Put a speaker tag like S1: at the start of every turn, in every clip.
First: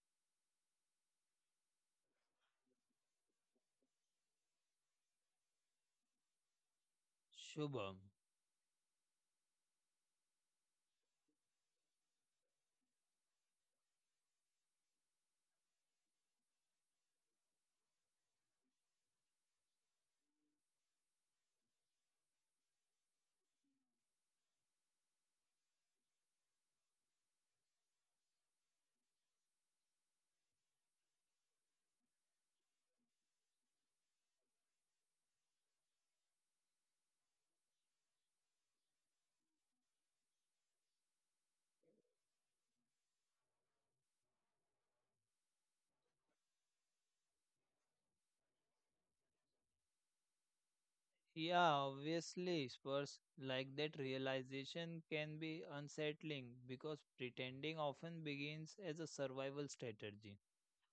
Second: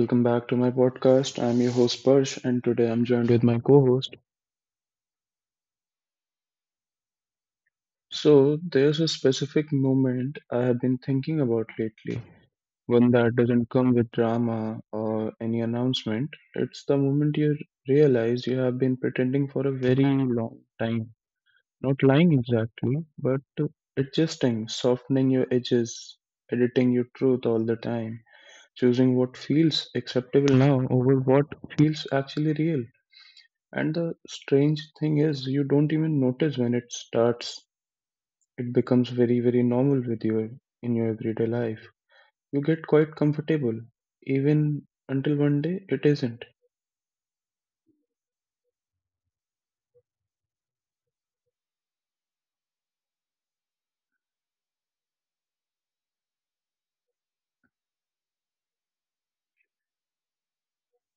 S1: welcome back to my podcast. I'm your host Parsh and today I'm joined with my co-host.
S2: Shubham.
S1: So, there's a specific moment I have been thinking about lately, one that doesn't come with drama or any announcement. It's the moment you realize you have been pretending for a very long time. Not lying exactly, but adjusting, softening your edges, editing your truth all the time, choosing what feels acceptable now over what feels actually real. And the strange thing is, you don't even notice when it starts. It becomes very, very normal with you in your everyday life. You get quite comfortable, even until one day it isn't.
S2: Yeah, obviously, spurs like that realization can be unsettling because pretending often begins as a survival strategy.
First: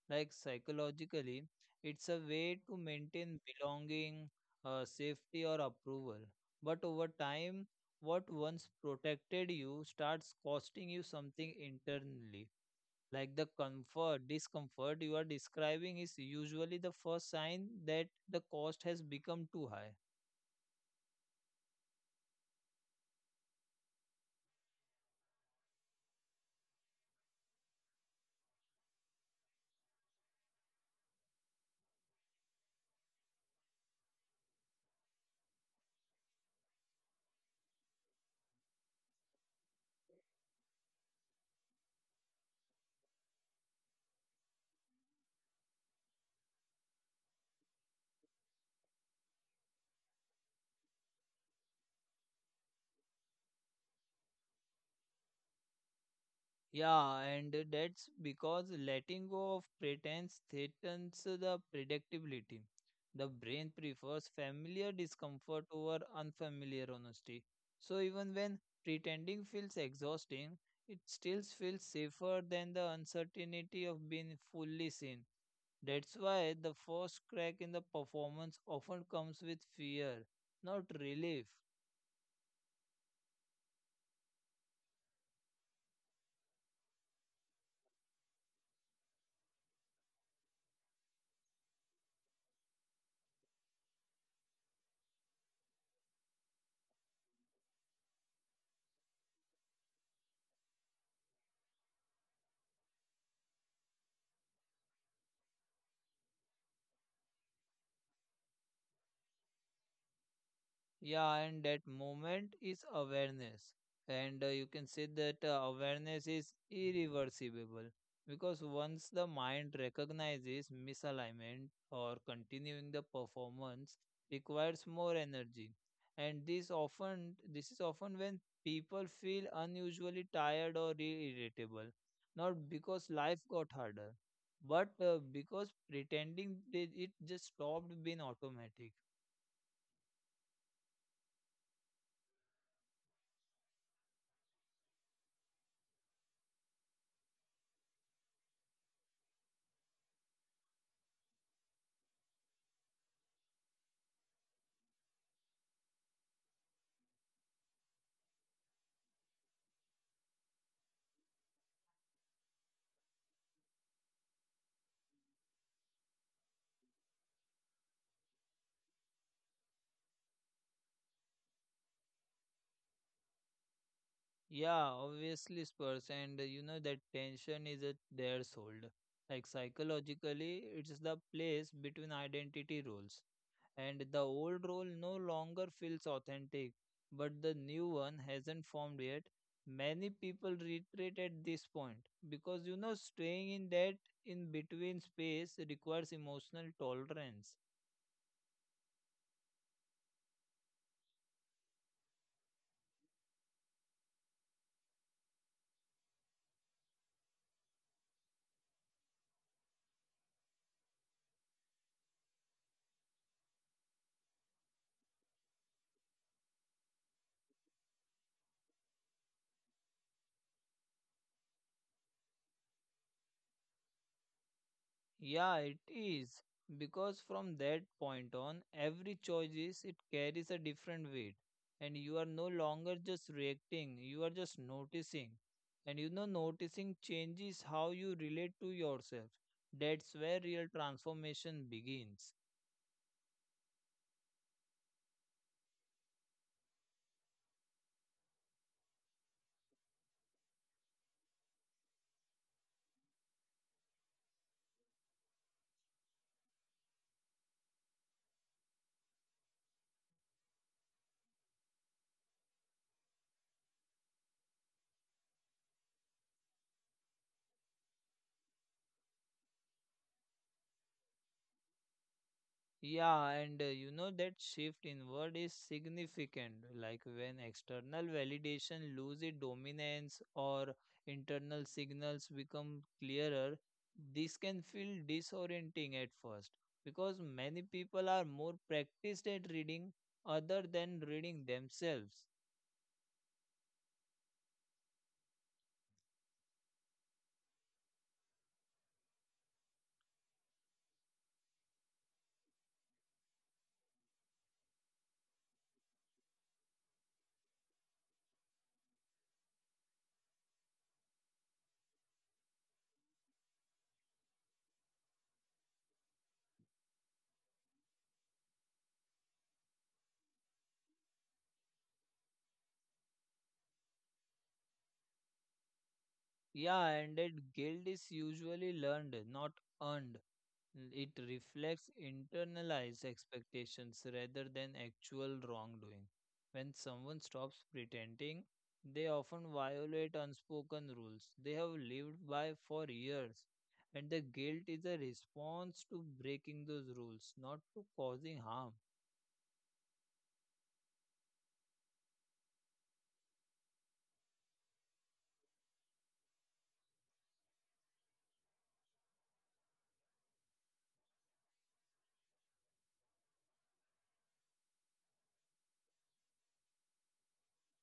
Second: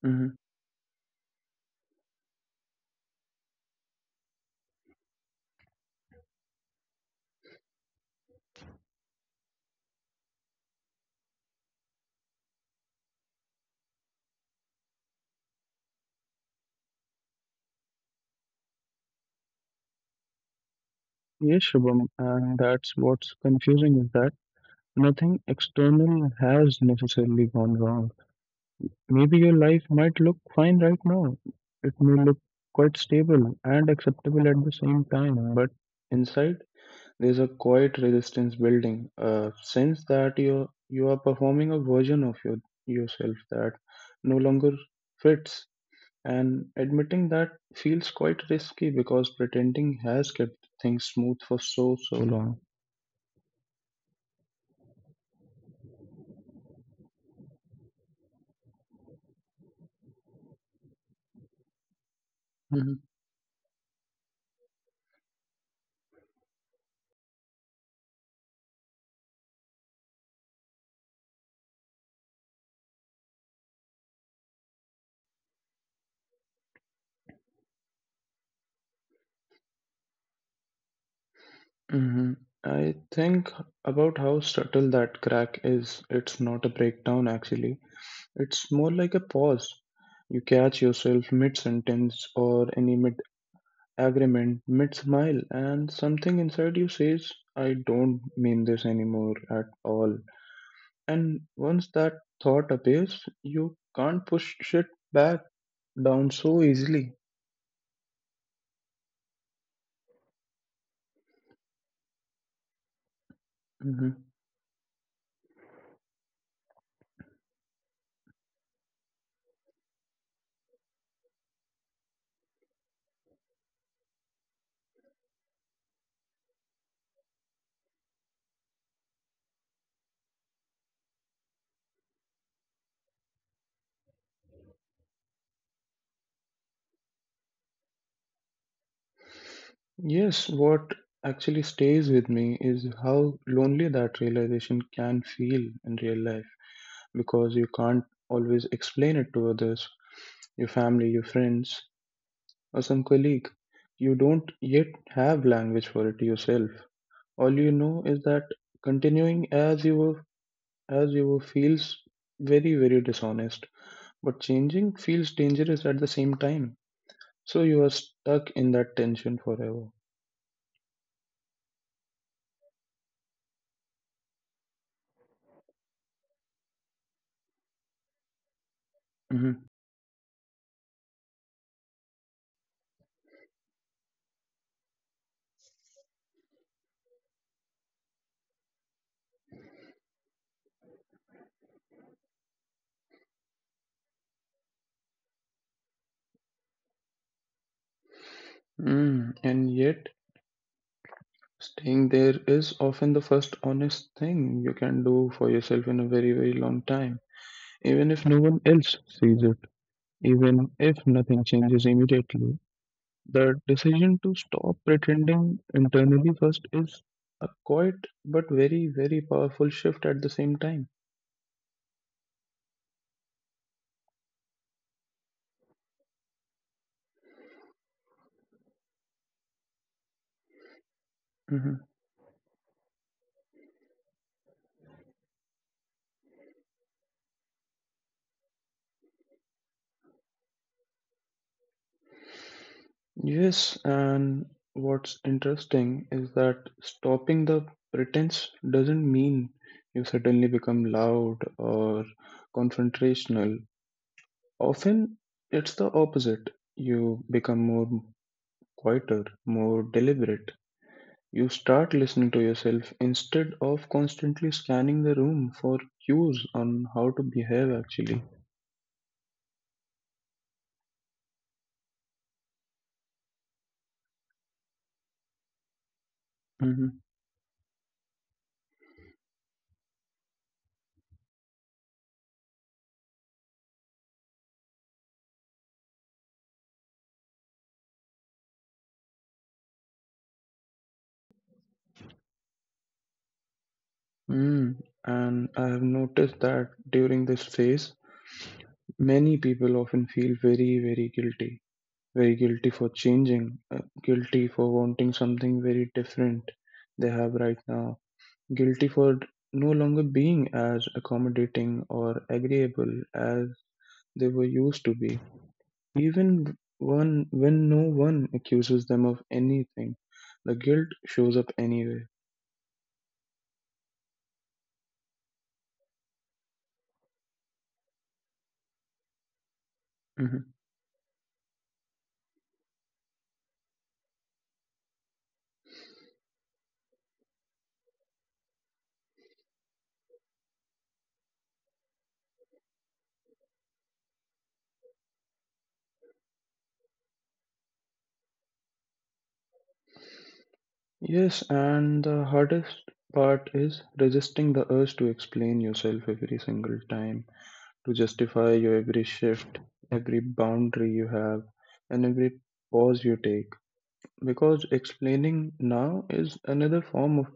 S1: Hmm.
S2: Like psychologically, it's a way to maintain belonging, safety, or approval. But over time, what once protected you starts costing you something internally. Like the comfort, discomfort you are describing is usually the first sign that the cost has become too high.
S1: Yes, Shubham, and that's what's confusing is that nothing external has necessarily gone wrong. Maybe your life might look fine right now. It may look quite stable and acceptable at the same time, but inside, there's a quiet resistance building, a sense that you are performing a version of yourself that no longer fits, and admitting that feels quite risky because pretending has kept things smooth for so long.
S2: Yeah, and that's because letting go of pretense threatens the predictability. The
S1: Mhm.
S2: brain prefers familiar discomfort over unfamiliar honesty. So even when pretending feels exhausting, it still feels safer than the uncertainty of being fully seen. That's why the first crack in the performance often comes with fear, not relief.
S1: Mhm. I think about how subtle that crack is. It's not a breakdown actually. It's more like a pause. You catch yourself mid sentence or any mid agreement mid smile, and something inside you says, I don't mean this anymore at all. And once that thought appears, you can't push it back down so easily.
S2: Yeah, and that moment is awareness. And you can
S1: Mhm.
S2: say that awareness is irreversible because once the mind recognizes misalignment or continuing the performance requires more energy. And this is often when people feel unusually tired or irritable, not because life got harder, but because it just stopped being automatic.
S1: Yes, what actually stays with me is how lonely that realization can feel in real life because you can't always explain it to others, your family, your friends, or some colleague. You don't yet have language for it yourself. All you know is that continuing as you were feels very very dishonest, but changing feels dangerous at the same time, so you are stuck in that tension forever.
S2: Yeah, obviously, Spurs, and you know that tension is at their soul. Like
S1: Hmm.
S2: psychologically, it's the place between identity roles, and the old role no longer feels authentic, but the new one hasn't formed yet. Many people retreat at this point because you know staying in that in between space requires emotional tolerance.
S1: Mm, and yet staying there is often the first honest thing you can do for yourself in a very very long time, even if no one else sees it, even if nothing changes immediately. The decision to stop pretending internally first is a quiet but very, very powerful shift at the same time.
S2: Yeah, it is. Because from that point on, it carries a different weight. And you are
S1: Hmm.
S2: no longer just reacting, you are just noticing. And you know, noticing changes how you relate to yourself. That's where real transformation begins.
S1: Yes, and what's interesting is that stopping the pretense doesn't mean you suddenly become loud or confrontational. Often it's the opposite. You become more quieter, more deliberate. You start listening to yourself instead of constantly scanning the room for cues on how to behave actually.
S2: Yeah, and you know that shift inward is significant. Like when
S1: Mhm.
S2: external validation loses dominance or internal signals become clearer, this can feel disorienting at first because many people are more practiced at reading other than reading themselves.
S1: Mm. And I have noticed that during this phase, many people often feel very, very guilty. Very guilty for changing, uh, guilty for wanting something very different they have right now, guilty for no longer being as accommodating or agreeable as they were used to be. Even one, when no one accuses them of anything, the guilt shows up anyway.
S2: Yeah, and that guilt is usually learned, not earned.
S1: Mhm.
S2: It reflects internalized expectations rather than actual wrongdoing. When someone stops pretending, they often violate unspoken rules they have lived by for years, and the guilt is a response to breaking those rules, not to causing harm.
S1: Yes, and the hardest part is resisting the urge to explain yourself every single time, to justify your every shift, every boundary you have, and every pause you take. Because explaining now is another form of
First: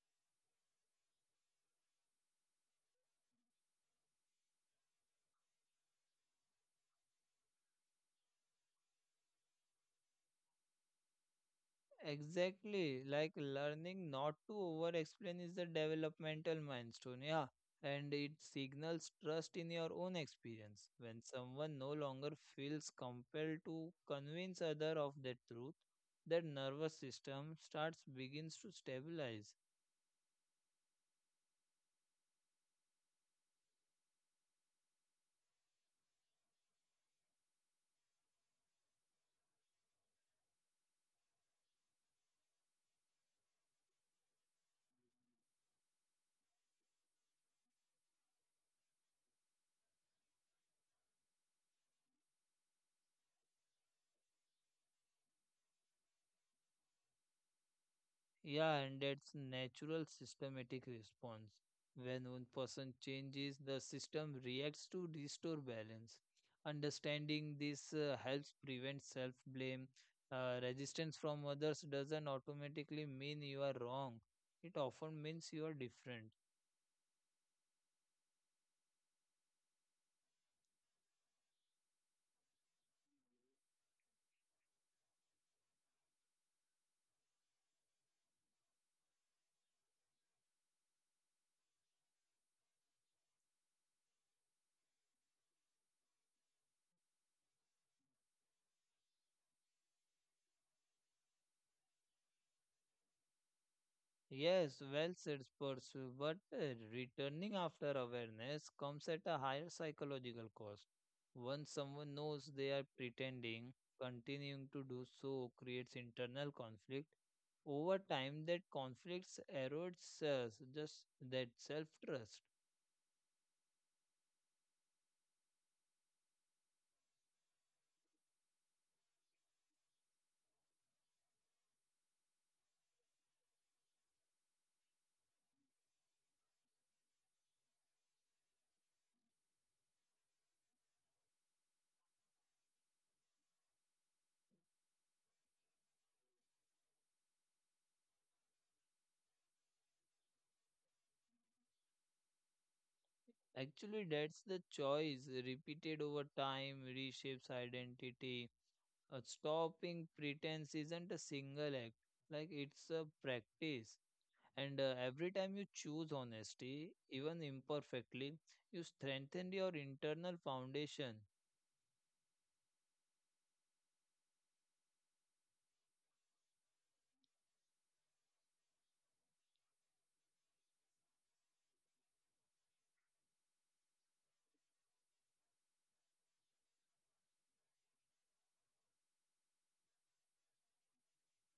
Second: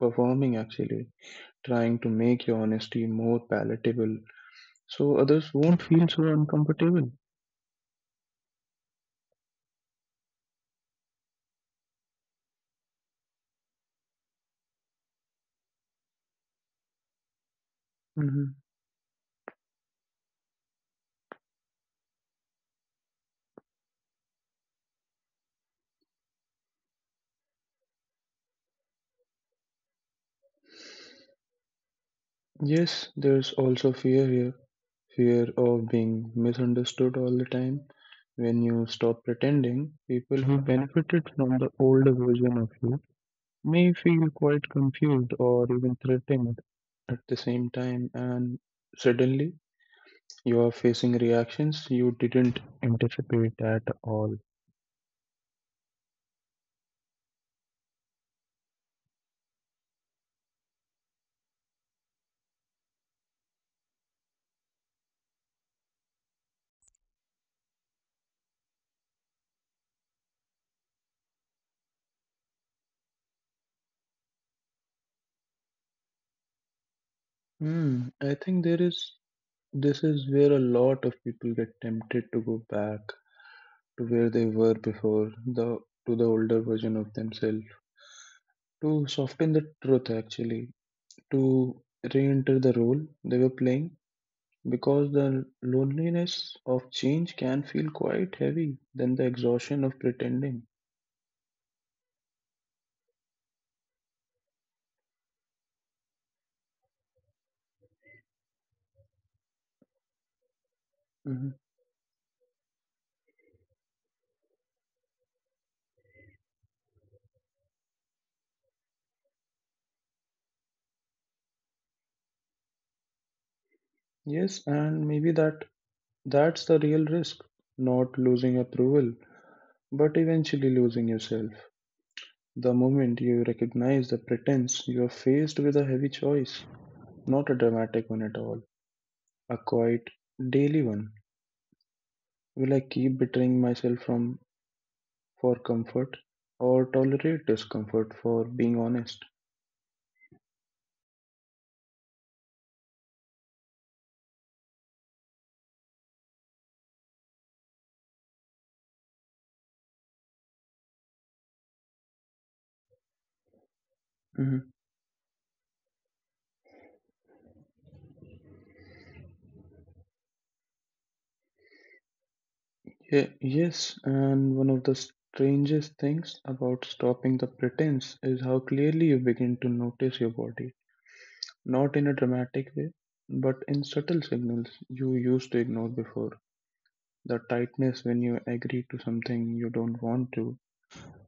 S1: performing, actually, trying to make your honesty more palatable so others won't feel so uncomfortable.
S2: Exactly, like learning not to over explain is a developmental milestone, yeah, and it
S1: Mhm.
S2: signals trust in your own experience. When someone no longer feels compelled to convince other of the truth, their nervous system starts begins to stabilize.
S1: Yes, there's also fear here, fear of being misunderstood all the time. When you stop pretending, people who benefited from the older version of you may feel quite confused or even threatened at the same time, and suddenly you are facing reactions you didn't anticipate at all.
S2: Yeah, and that's natural systematic response. When one person changes, the system reacts to restore balance. Understanding this helps prevent self blame. Resistance from others doesn't automatically mean you are wrong, it often means you are different.
S1: Hmm, I think there is this is where a lot of people get tempted to go back to where they were before, the to the older version of themselves, to soften the truth actually, to re-enter the role they were playing, because the loneliness of change can feel quite heavy than the exhaustion of pretending.
S2: Yes, well said, Spursu, but returning after awareness comes at a higher psychological cost.
S1: Mhm.
S2: Once someone knows they are pretending, continuing to do so creates internal conflict. Over time, that conflicts erodes just that self-trust.
S1: Yes, and maybe that's the real risk, not losing approval, but eventually losing yourself. The moment you recognize the pretense, you are faced with a heavy choice, not a dramatic one at all, a quiet, daily one. Will I keep betraying myself from for comfort or tolerate discomfort for being honest?
S2: Actually, that's the choice repeated over time reshapes identity. Stopping pretense isn't a single act, like it's a practice. And
S1: Hmm.
S2: every time you choose honesty, even imperfectly, you strengthen your internal foundation.
S1: Yeah, yes, and one of the strangest things about stopping the pretense is how clearly you begin to notice your body, not in a dramatic way, but in subtle signals you used to ignore before. The tightness when you agree to something you don't want to,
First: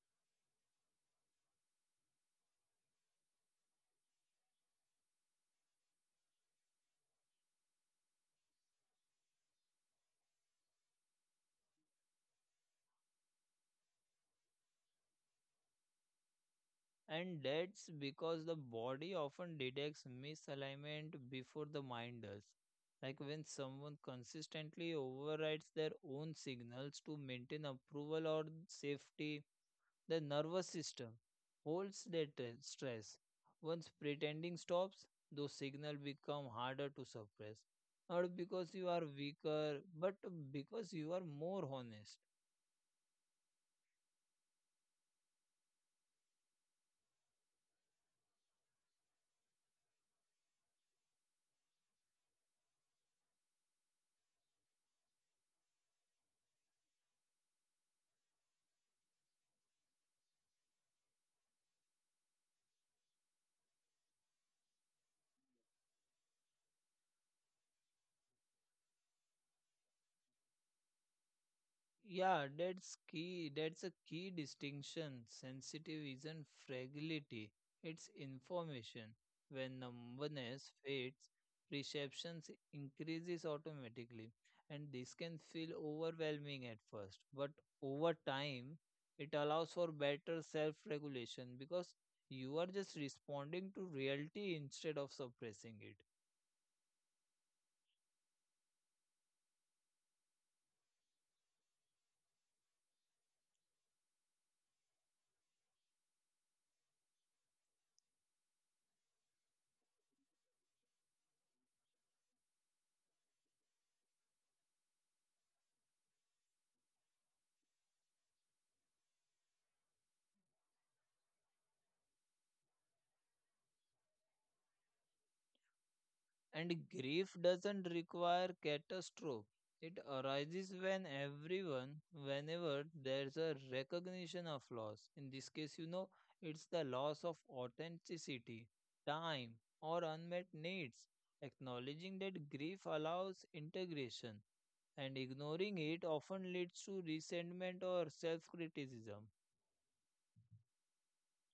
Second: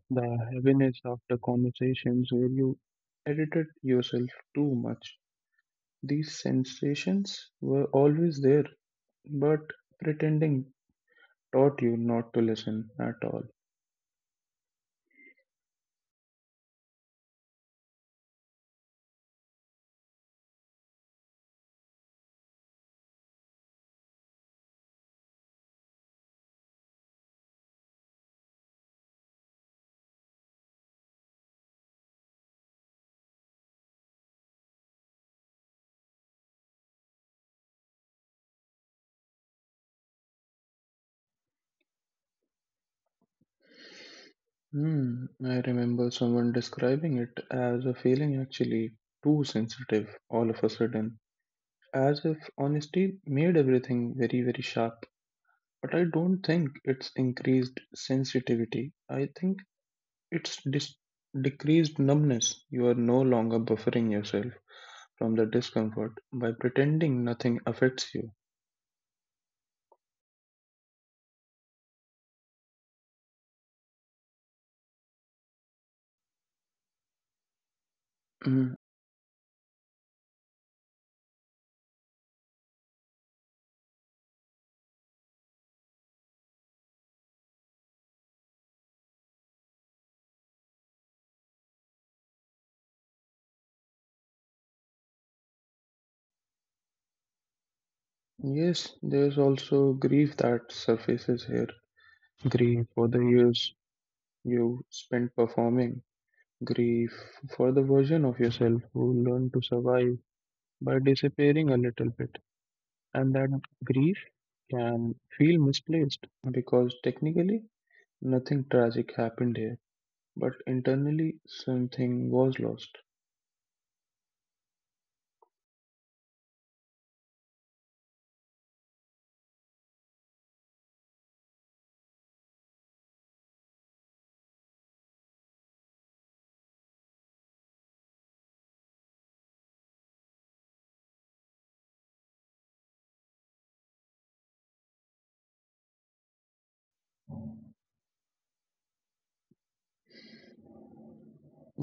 S1: the heaviness after conversations where you edited yourself too much. These sensations were always there, but pretending taught you not to listen at all.
S2: And that's because the body often detects misalignment before the mind does. Like when someone consistently overrides their own signals to maintain approval or safety, the nervous system holds that stress. Once pretending stops, those signals become harder to suppress. Not because you are weaker, but because you are more honest.
S1: Hmm, I remember someone describing it as a feeling actually too sensitive all of a sudden, as if honesty made everything very, very sharp. But I don't think it's increased sensitivity. I think it's decreased numbness. You are no longer buffering yourself from the discomfort by pretending nothing affects you.
S2: Yeah, that's key. That's a key distinction. Sensitive isn't fragility, it's
S1: Mm.
S2: information. When numbness fades, perception increases automatically, and this can feel overwhelming at first. But over time, it allows for better self regulation because you are just responding to reality instead of suppressing it.
S1: Yes, there's also grief that surfaces here. Grief for the years you spent performing, grief for the version of yourself who learned to survive by disappearing a little bit. And that grief can feel misplaced because technically nothing tragic happened here, but internally something was lost.
S2: And grief doesn't require catastrophe. It arises when everyone, whenever there's a recognition of loss. In this case, you know, it's the loss of authenticity, time, or unmet needs. Acknowledging that grief allows integration, and ignoring it often leads to resentment or self criticism.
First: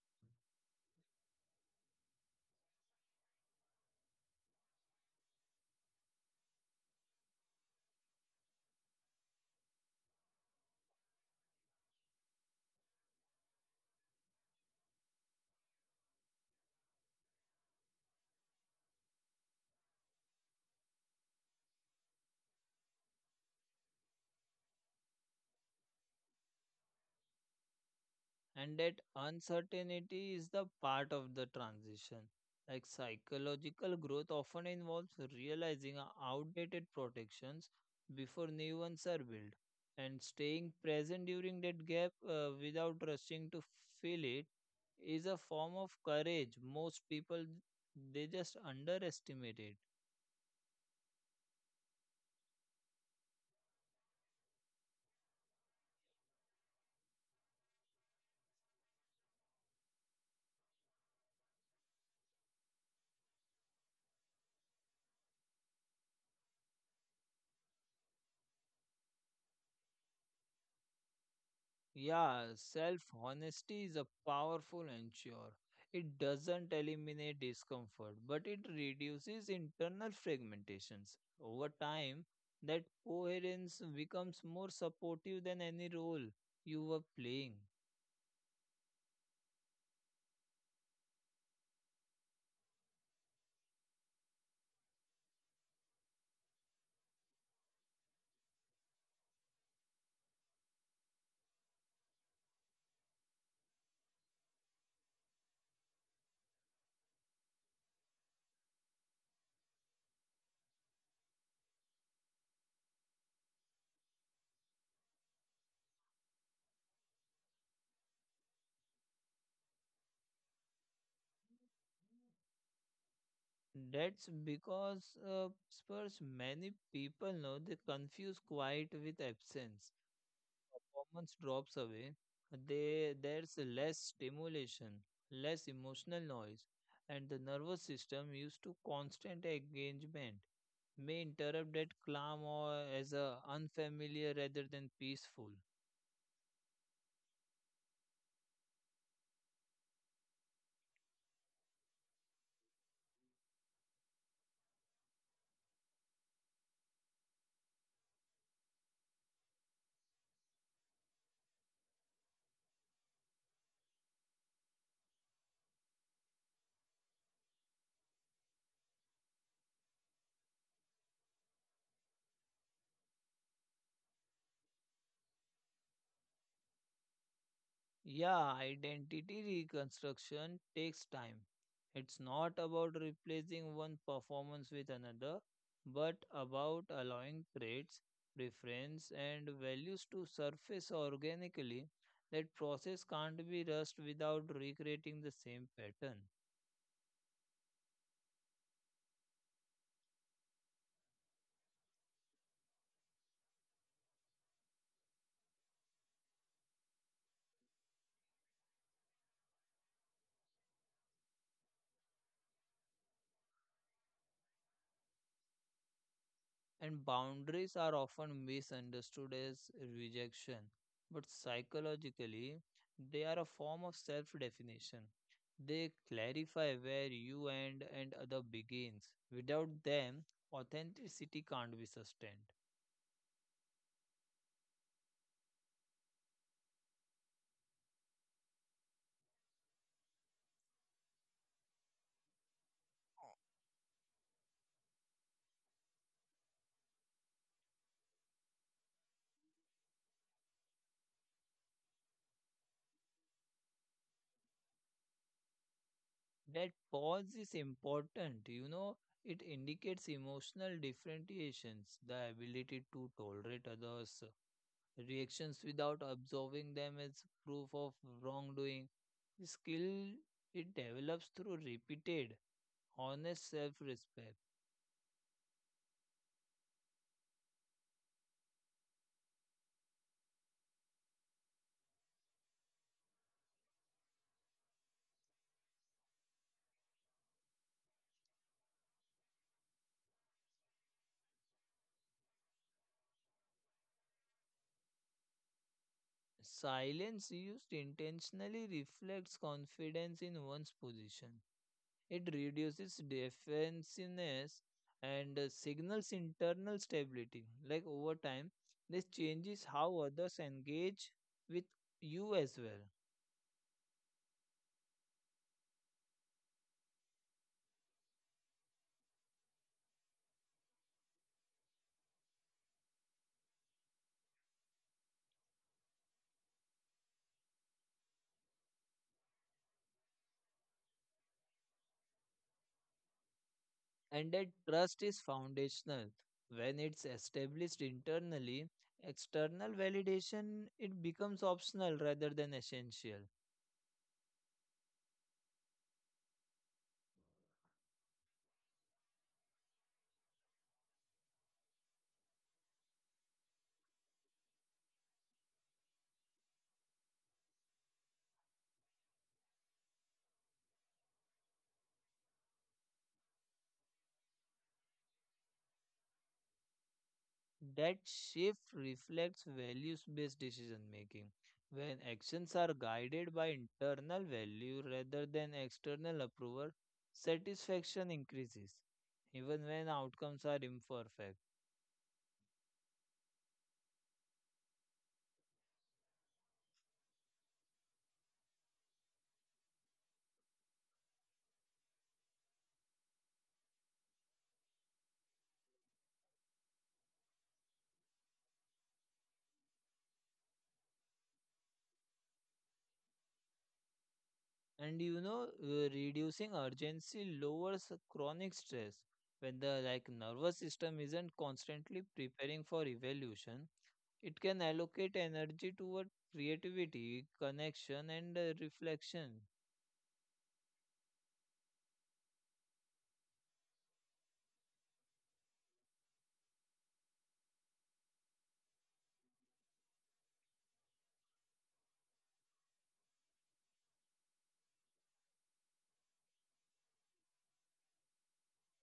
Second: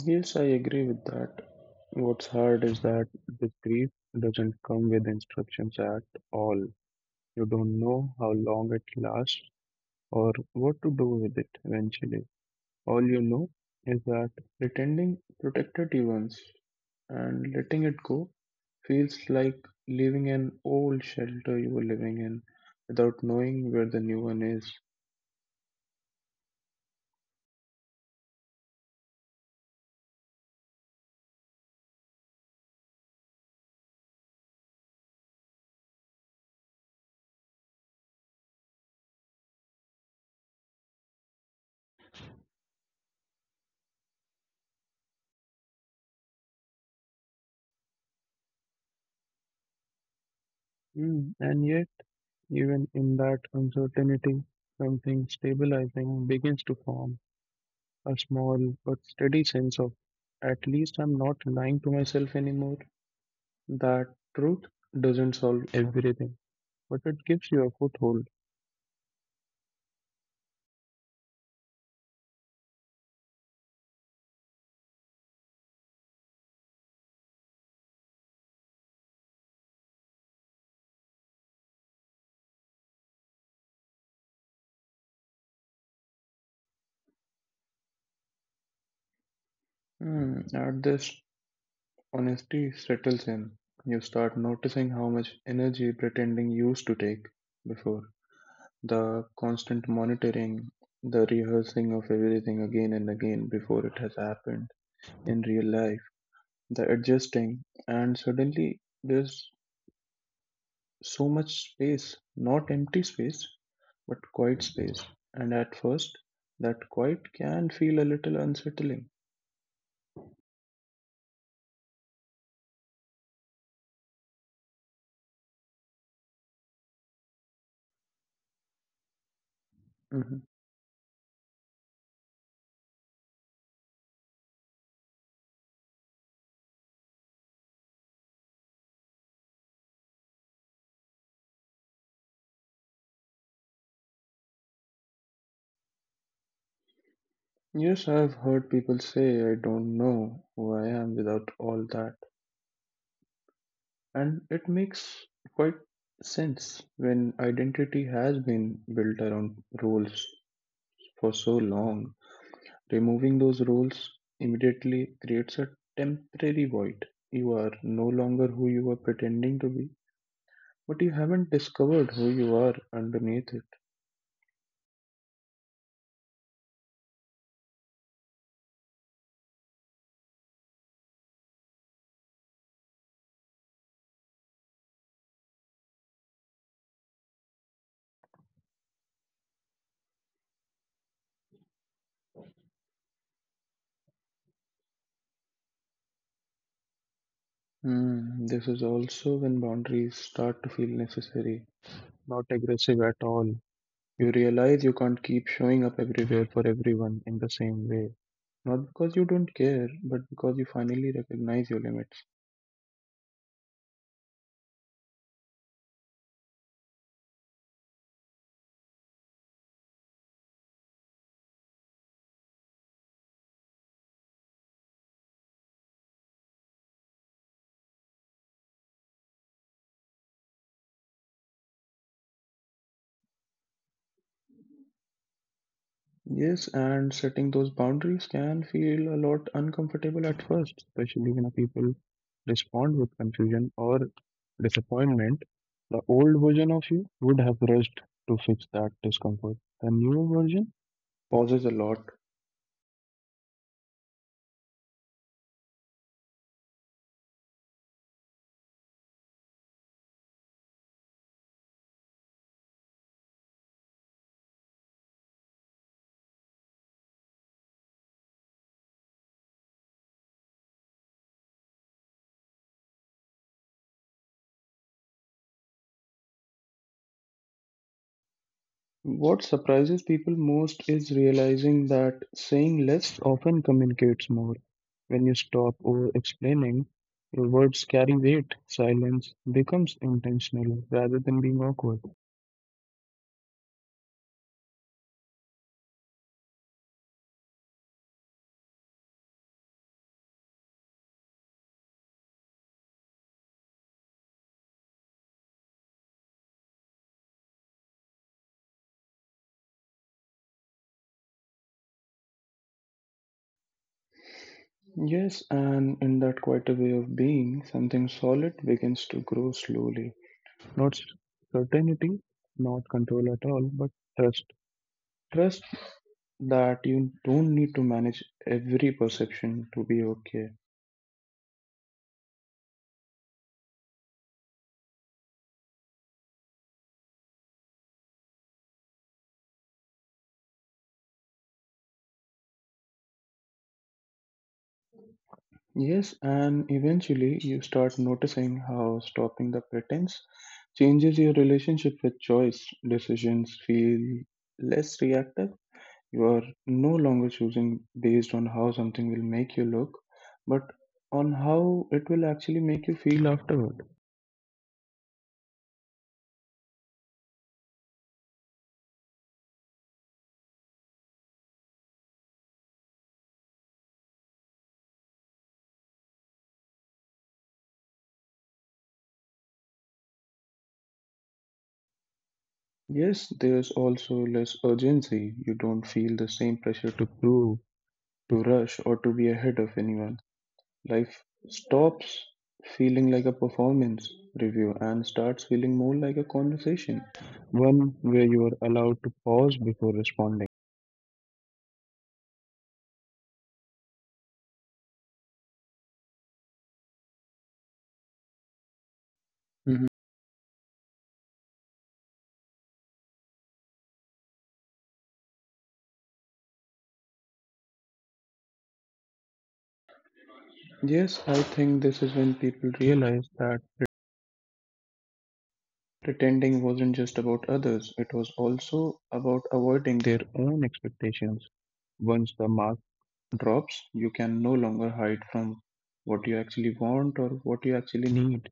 S1: Yes, I agree with that. What's hard is that this grief doesn't come with instructions at all. You don't know how long it lasts or what to do with it eventually. All you know is that pretending protected you once and letting it go feels like leaving an old shelter you were living in without knowing where the new one is.
S2: And that uncertainty is the part of the transition. Like psychological growth often involves realizing our outdated protections before new ones are built, and staying present during that gap without rushing to fill it is a form of courage most people they just underestimate it
S1: Mm, and yet, even in that uncertainty, something stabilizing begins to form, a small but steady sense of at least I'm not lying to myself anymore. That truth doesn't solve everything, but it gives you a foothold.
S2: Yeah, self honesty is a powerful ensure. It doesn't eliminate discomfort, but it reduces internal fragmentations. Over time, that coherence becomes more supportive than any role you were playing.
S1: Hmm, at this, honesty settles in. You start noticing how much energy pretending used to take before. The constant monitoring, the rehearsing of everything again and again before it has happened in real life, the adjusting, and suddenly there's so much space, not empty space, but quiet space. And at first, that quiet can feel a little unsettling.
S2: That's because Spurs, many people know they confuse quiet with absence.
S1: Mhm.
S2: Performance drops away, there's less stimulation, less emotional noise, and the nervous system used to constant engagement may interrupt that calm or as a unfamiliar rather than peaceful.
S1: Yes, I've heard people say, I don't know who I am without all that. And it makes quite sense when identity has been built around roles for so long. Removing those roles immediately creates a temporary void. You are no longer who you were pretending to be, but you haven't discovered who you are underneath it.
S2: Yeah, identity reconstruction takes time. It's not about replacing one performance with another, but about allowing traits, preference, and values to surface organically. That process can't be rushed without recreating the same pattern.
S1: Hmm, this is also when boundaries start to feel necessary, not aggressive at all. You realize you can't keep showing up everywhere for everyone in the same way. Not because you don't care, but because you finally recognize your limits.
S2: And boundaries are often misunderstood as rejection, but psychologically, they are a form of self definition. They clarify where you end and other begins. Without them, authenticity can't be sustained.
S1: Yes, and setting those boundaries can feel a lot uncomfortable at first, especially when people respond with confusion or disappointment. The old version of you would have rushed to fix that discomfort. The new version pauses a lot.
S2: That pause is important, you know, it indicates emotional differentiations, the ability to tolerate others, reactions without absorbing them, is proof of wrongdoing. Skill it develops through repeated, honest self respect.
S1: What surprises people most is realizing that saying less often communicates more. When you stop over explaining, your words carry weight. Silence becomes intentional rather than being awkward.
S2: Silence used intentionally reflects confidence in one's position. It reduces defensiveness and signals internal stability. Like over time, this changes how others engage with you as well.
S1: Yes, and in that quieter way of being, something solid begins to grow slowly. Not certainty, not control at all, but trust. Trust that you don't need to manage every perception to be okay.
S2: And that trust is foundational. When it's established internally, external validation it becomes optional rather than essential.
S1: Yes, and eventually you start noticing how stopping the pretense changes your relationship with choice. Decisions feel less reactive. You are no longer choosing based on how something will make you look, but on how it will actually make you feel afterward.
S2: That shift reflects values-based decision making. When actions are guided by internal value rather than external approval, satisfaction increases, even when outcomes are imperfect.
S1: Yes, there's also less urgency. You don't feel the same pressure to prove, to rush, or to be ahead of anyone. Life stops feeling like a performance review and starts feeling more like a conversation, one where you are allowed to pause before responding.
S2: And you know, reducing urgency lowers chronic stress. When the
S1: Mhm.
S2: like nervous system isn't constantly preparing for evolution, it can allocate energy toward creativity, connection, and reflection.
S1: Yes, I think this is when people realize that pretending wasn't just about others, it was also about avoiding their own expectations. Once the mask drops, you can no longer hide from what you actually want or what you actually need.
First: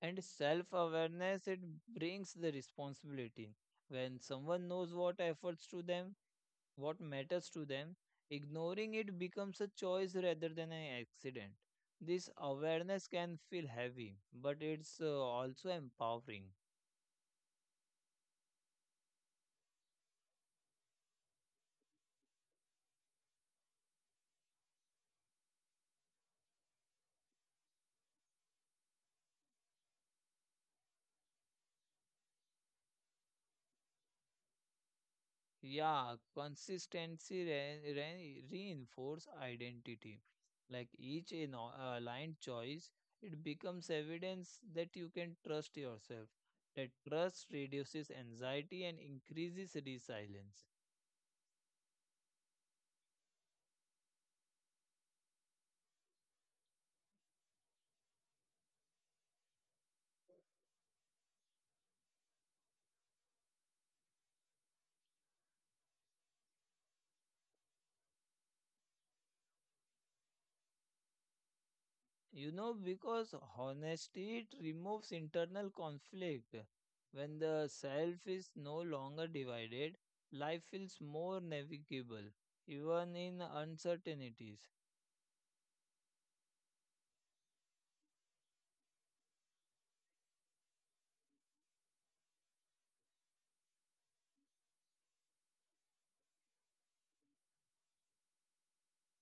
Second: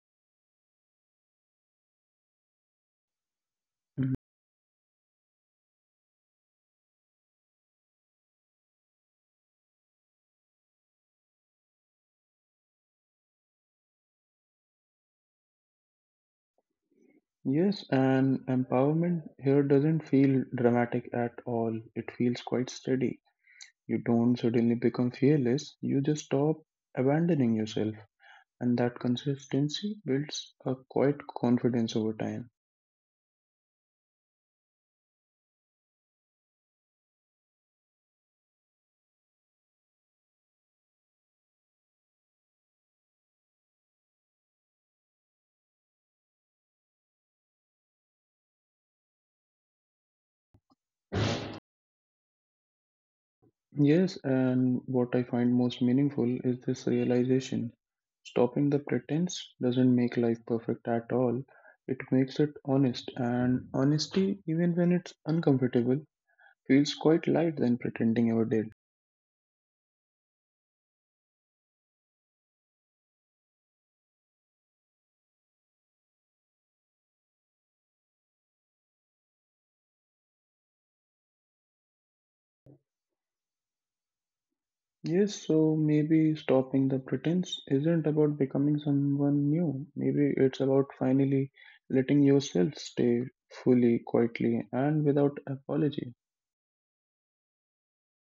S2: And self-awareness, it brings the responsibility. When
S1: Mhm.
S2: someone knows what efforts to them what matters to them, ignoring it becomes a choice rather than an accident. This awareness can feel heavy, but it's also empowering.
S1: Yes, and empowerment here doesn't feel dramatic at all. It feels quite steady. You don't suddenly become fearless, you just stop abandoning yourself. And that consistency builds a quiet confidence over time.
S2: Yeah, consistency reinforce identity. Like each aligned choice, it becomes evidence that you can trust yourself. That trust reduces anxiety and increases resilience.
S1: Yes, and what I find most meaningful is this realization. Stopping the pretense doesn't make life perfect at all. It makes it honest, and honesty, even when it's uncomfortable, feels quite light than pretending ever did.
S2: You know, because honesty it removes internal conflict. When the self is no longer divided, life feels more navigable, even in uncertainties.
S1: Yes, so maybe stopping the pretense isn't about becoming someone new. Maybe it's about finally letting yourself stay fully, quietly, and without apology.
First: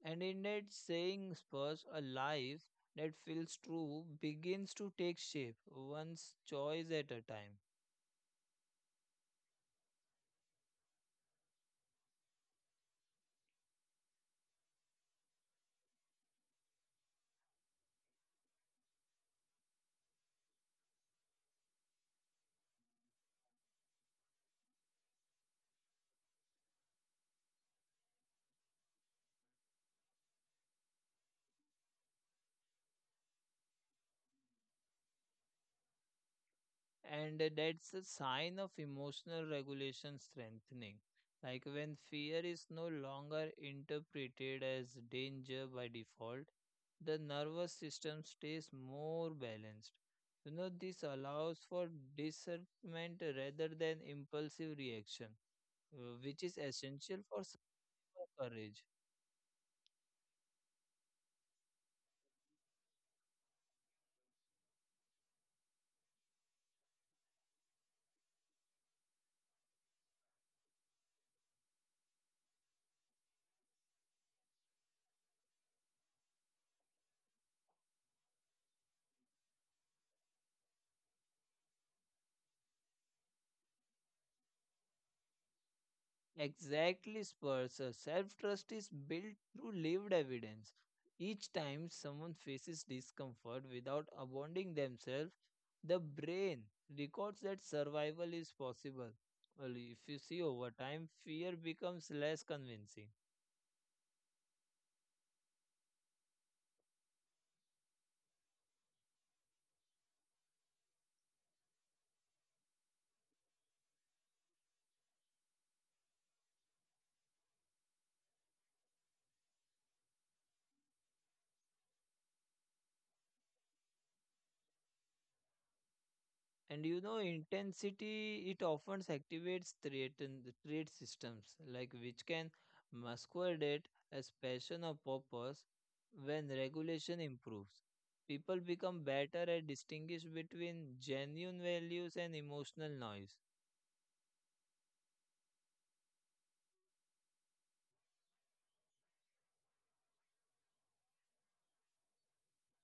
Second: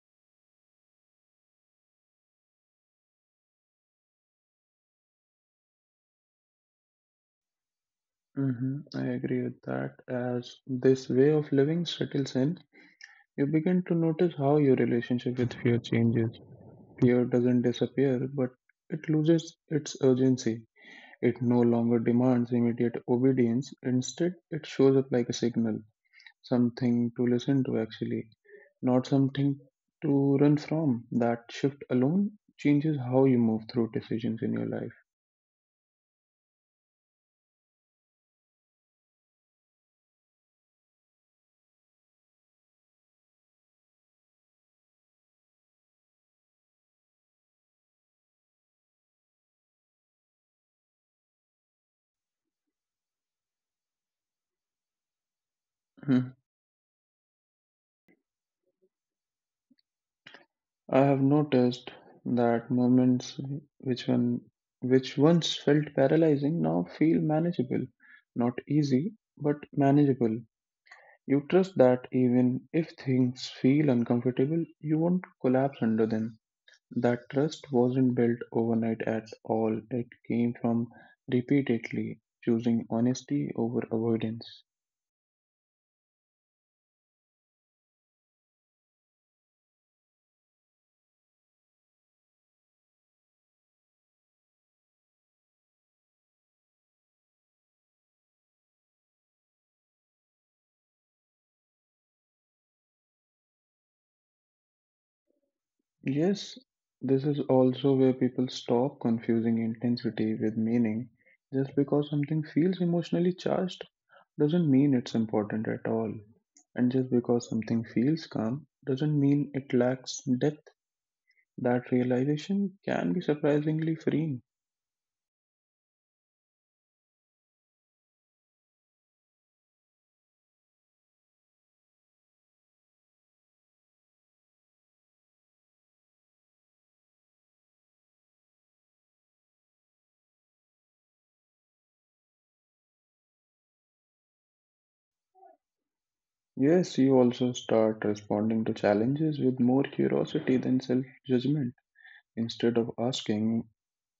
S2: And in that saying spurs a life that feels true begins to take shape, one's choice at a time.
S1: Hmm, I agree with that. As this way of living settles in, you begin to notice how your relationship with fear changes. Fear doesn't disappear, but it loses its urgency. It no longer demands immediate obedience. Instead, it shows up like a signal, something to listen to, actually, not something to run from. That shift alone changes how you move through decisions in your
S2: And that's a sign of emotional regulation strengthening. Like when fear is no longer interpreted as danger by default, the nervous system stays more balanced. You know, this allows for discernment rather than impulsive reaction,
S1: life.
S2: which is essential for courage.
S1: I have noticed that moments which one which once felt paralyzing now feel manageable. Not easy, but manageable. You trust that even if things feel uncomfortable, you won't collapse under them. That trust wasn't built overnight at all. It came from repeatedly choosing honesty over avoidance.
S2: Exactly, Spurs. Self trust is built through lived evidence. Each time someone faces discomfort without abandoning themselves, the brain records that survival is possible. Well, if you see over time, fear becomes less convincing.
S1: Yes, this is also where people stop confusing intensity with meaning. Just because something feels emotionally charged doesn't mean it's important at all. And just because something feels calm doesn't mean it lacks depth. That realization can be surprisingly freeing.
S2: And you know, intensity it often activates threat and threat systems, like which can masquerade as passion or purpose when regulation improves. People become better at distinguish between genuine values and emotional noise.
S1: Yes, you also start responding to challenges with more curiosity than self judgment. Instead of asking,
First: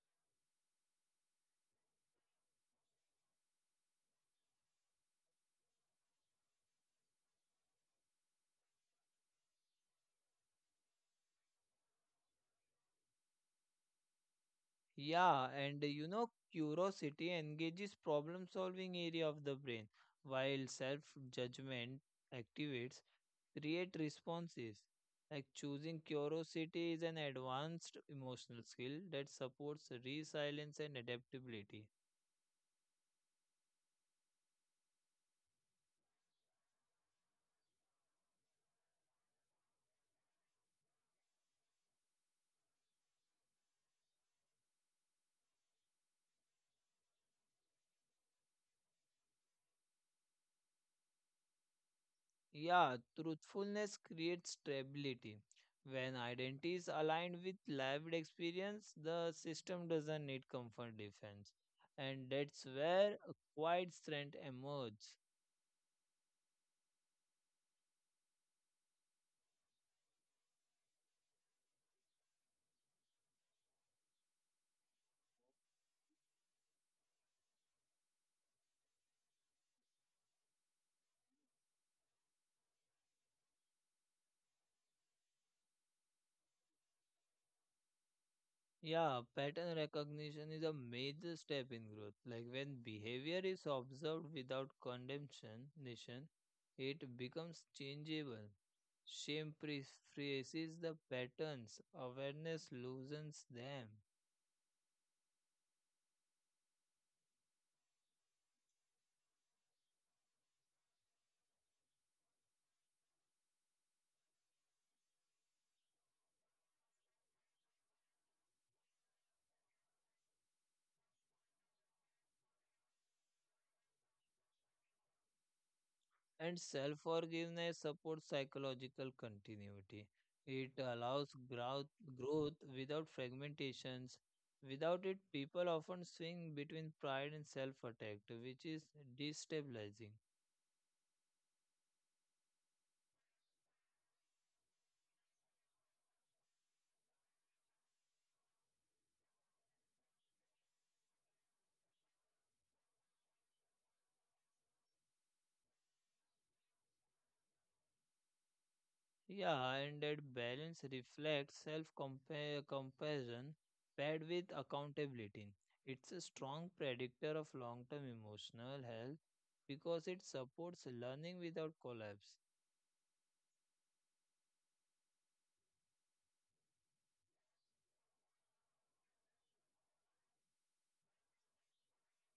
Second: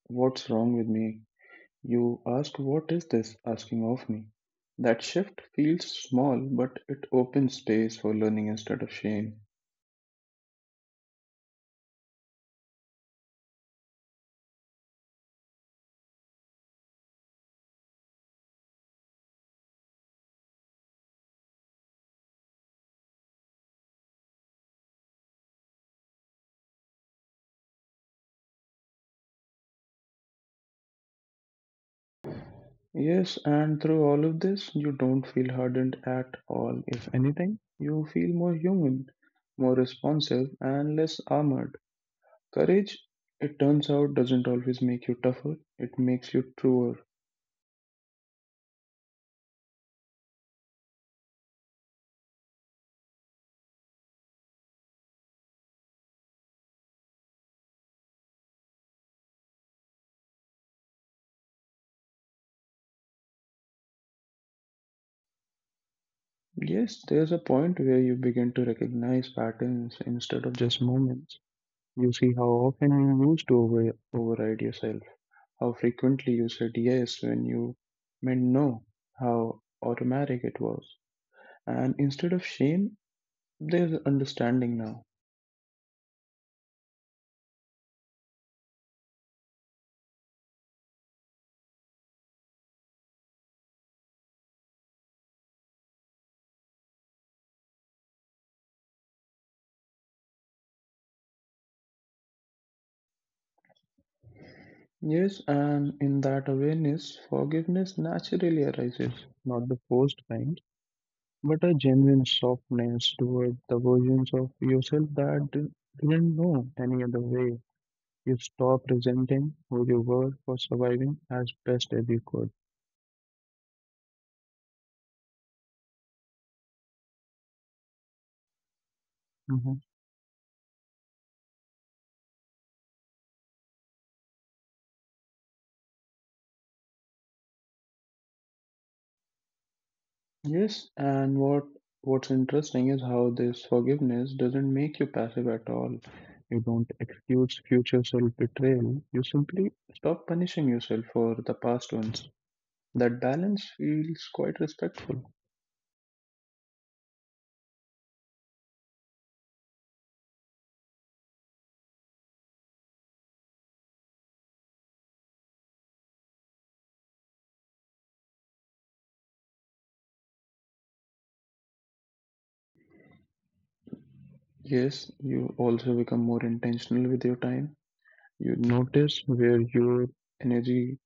S1: "What's wrong with me?" You ask, "What is this asking of me?" That shift feels small, but it opens space for learning instead of shame.
S2: Yeah, and you know, curiosity engages problem solving area of the brain, while self judgment activates create responses. Like choosing curiosity is an advanced emotional skill that supports resilience and adaptability.
S1: Yes, and through all of this, you don't feel hardened at all. If anything, you feel more human, more responsive, and less armored. Courage, it turns out, doesn't always make you tougher, it makes you truer.
S2: Yeah, truthfulness creates stability. When identity is aligned with lived experience, the system doesn't need comfort defense. And that's where a quiet strength emerges.
S1: Yes, there's a point where you begin to recognize patterns instead of just moments. You see how often you used to override yourself, how frequently you said yes when you meant no, how automatic it was. And instead of shame, there's understanding now.
S2: Yeah, pattern recognition is a major step in growth. Like when behavior is observed without condemnation, it becomes changeable. Shame prefaces the patterns, awareness loosens them,
S1: Yes, and in that awareness, forgiveness naturally arises, not the forced kind, but a genuine softness toward the versions of yourself that didn't know any other way. You stop resenting who you were for surviving as best as you could.
S2: and self forgiveness supports psychological continuity. It
S1: Mm-hmm.
S2: allows growth without fragmentations. Without it, people often swing between pride and self attack, which is destabilizing.
S1: Yes, and what's interesting is how this forgiveness doesn't make you passive at all. You don't excuse future self-betrayal. You simply stop punishing yourself for the past ones. That balance feels quite respectful.
S2: Yeah, and that balance reflects self comparison paired with accountability. It's a strong predictor of long term emotional health because it supports learning without collapse.
S1: Yes, you also become more intentional with your time. You notice where your energy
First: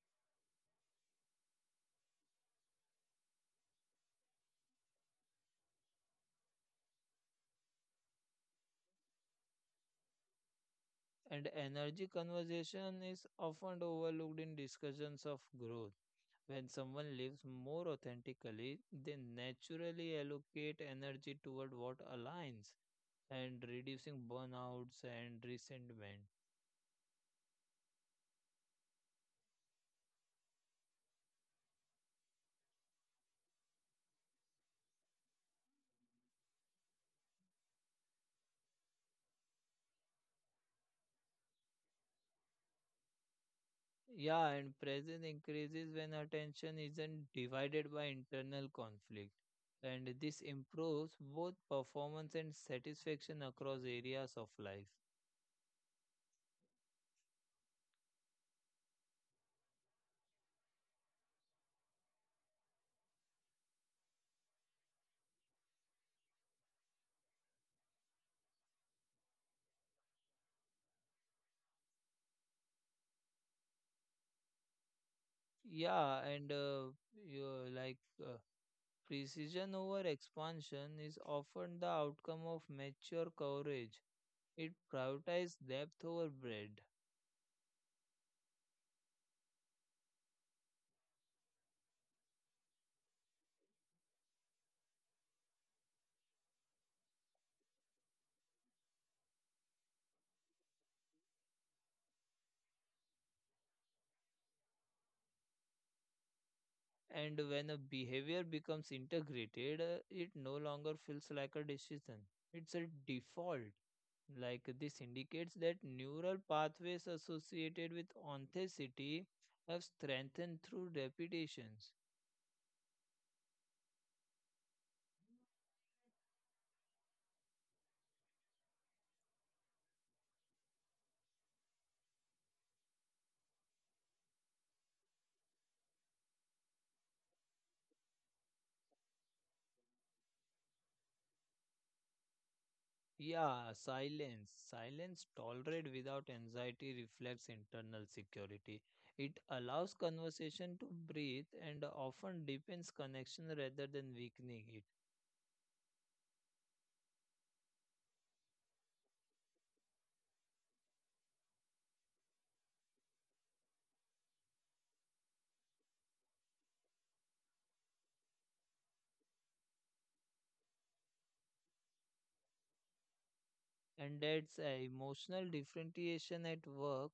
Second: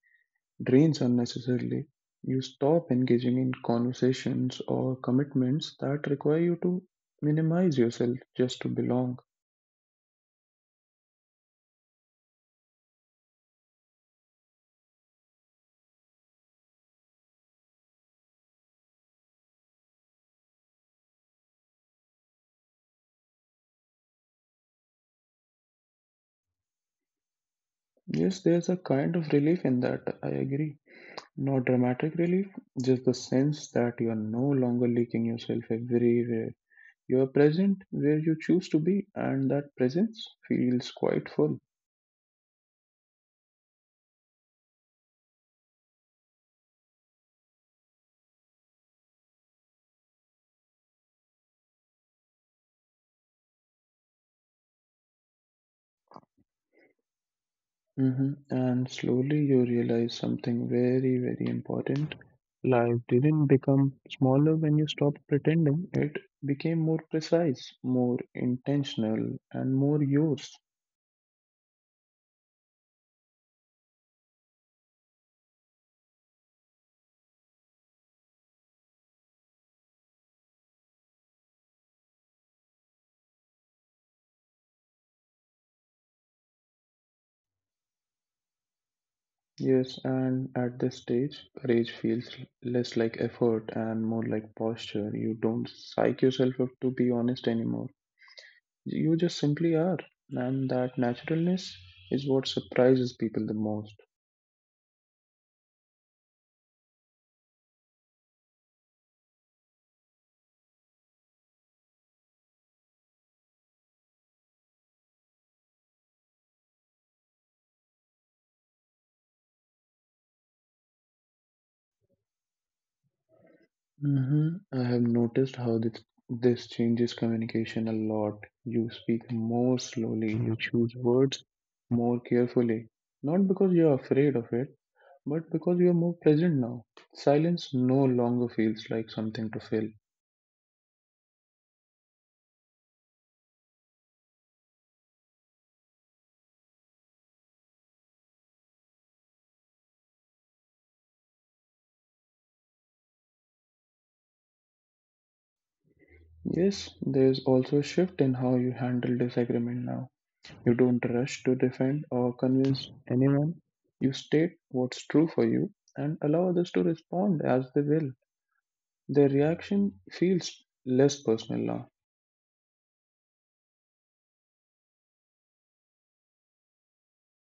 S1: drains unnecessarily. You stop engaging in conversations or commitments that require you to minimize yourself just to belong.
S2: And energy conversation is often overlooked in discussions of growth. When someone lives more authentically, they naturally allocate energy toward what aligns and reducing burnouts and resentment.
S1: Yes, there's a kind of relief in that, I agree. Not dramatic relief, just the sense that you are no longer leaking yourself everywhere. You are present where you choose to be, and that presence feels quite full.
S2: Yeah, and presence increases when attention isn't divided by internal conflict. And this improves both performance and satisfaction across areas of life.
S1: Hmm. And slowly you realize something very, very important. Life didn't become smaller when you stopped pretending, it became more precise, more intentional, and more yours.
S2: Yeah, and you, like precision over expansion is often the outcome of mature courage. It prioritizes depth over breadth.
S1: Yes, and at this stage, courage feels less like effort and more like posture. You don't psych yourself up to be honest anymore. You just simply are. And that naturalness is what surprises people the most.
S2: And when a behavior becomes integrated, it no longer feels like a decision. It's a default. Like this indicates that neural pathways associated with authenticity have strengthened through repetitions.
S1: Hmm. I have noticed how this changes communication a lot. You speak more slowly, you choose words more carefully, not because you're afraid of it, but because you're more present now. Silence no longer feels like something to fill.
S2: Yeah, silence tolerate without anxiety reflects internal security. It allows conversation to breathe and often deepens connection rather than weakening it.
S1: Yes, there's also a shift in how you handle disagreement now. You don't rush to defend or convince anyone. You state what's true for you and allow others to respond as they will. The reaction feels less personal now.
S2: And that's a emotional differentiation at work.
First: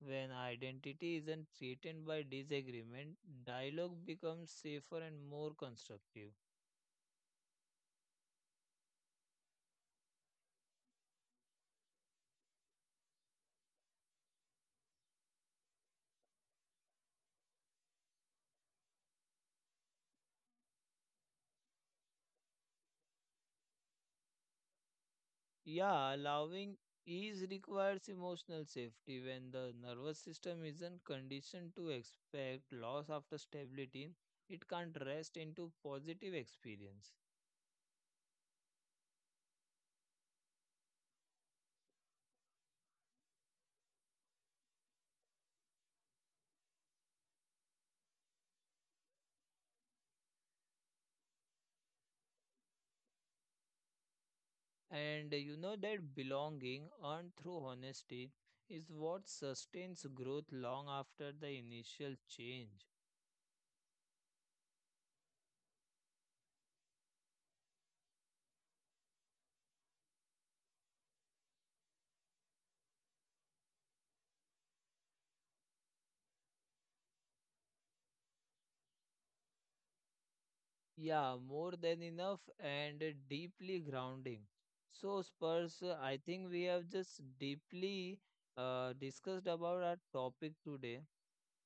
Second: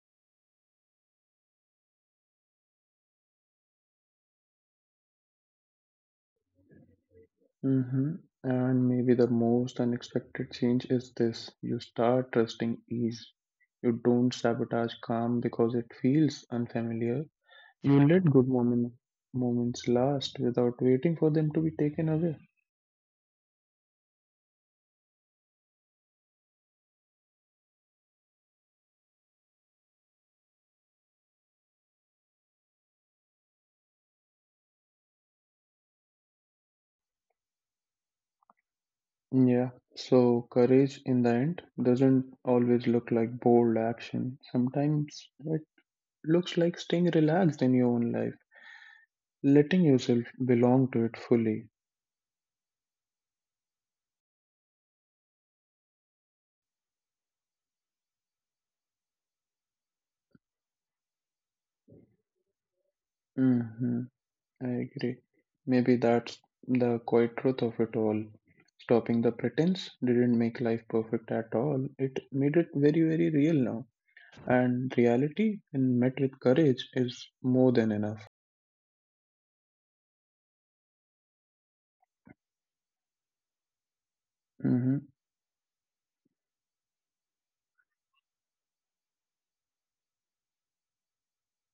S2: When identity isn't threatened by disagreement, dialogue becomes safer and more constructive.
S1: Hmm. And maybe the most unexpected change is this: you start trusting ease. You don't sabotage calm because it feels unfamiliar. You let moments last without waiting for them to be taken away.
S2: Yeah, allowing ease requires emotional safety when the nervous system isn't conditioned to expect loss after stability, it can't rest into positive experience.
S1: Yeah, so courage in the end doesn't always look like bold action. Sometimes it looks like staying relaxed in your own life, letting yourself belong to it fully.
S2: And you know that belonging earned through honesty is what sustains growth long after the initial change.
S1: Mm-hmm. I agree. Maybe that's the quiet truth of it all. Stopping the pretense didn't make life perfect at all. It made it very, very real now. And reality, when met with courage, is more than enough.
S2: Yeah, more than enough and deeply grounding. So,
S1: Mm-hmm.
S2: Spurs, I think we have just deeply discussed about our topic today.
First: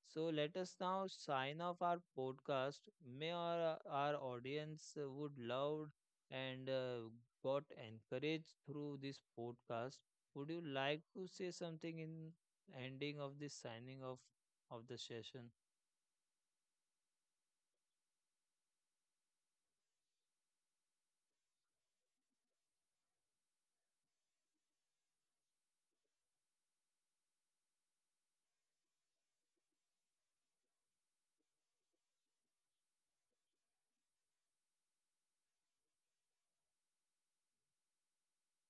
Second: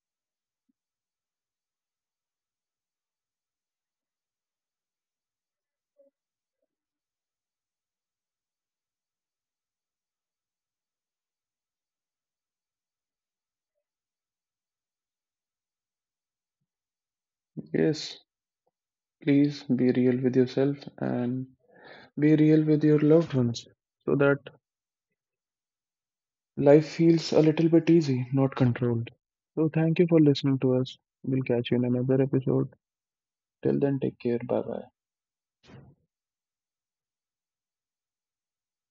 S2: So let us now sign off our podcast. May our audience would love and got encouraged through this podcast. Would you like to say something in ending of this signing off of the session?
S1: Yes, please be real with yourself and be real with your loved ones so that life feels a little bit easy, not controlled. So, thank you for listening to us. We'll catch you in another episode. Till then, take care. Bye bye.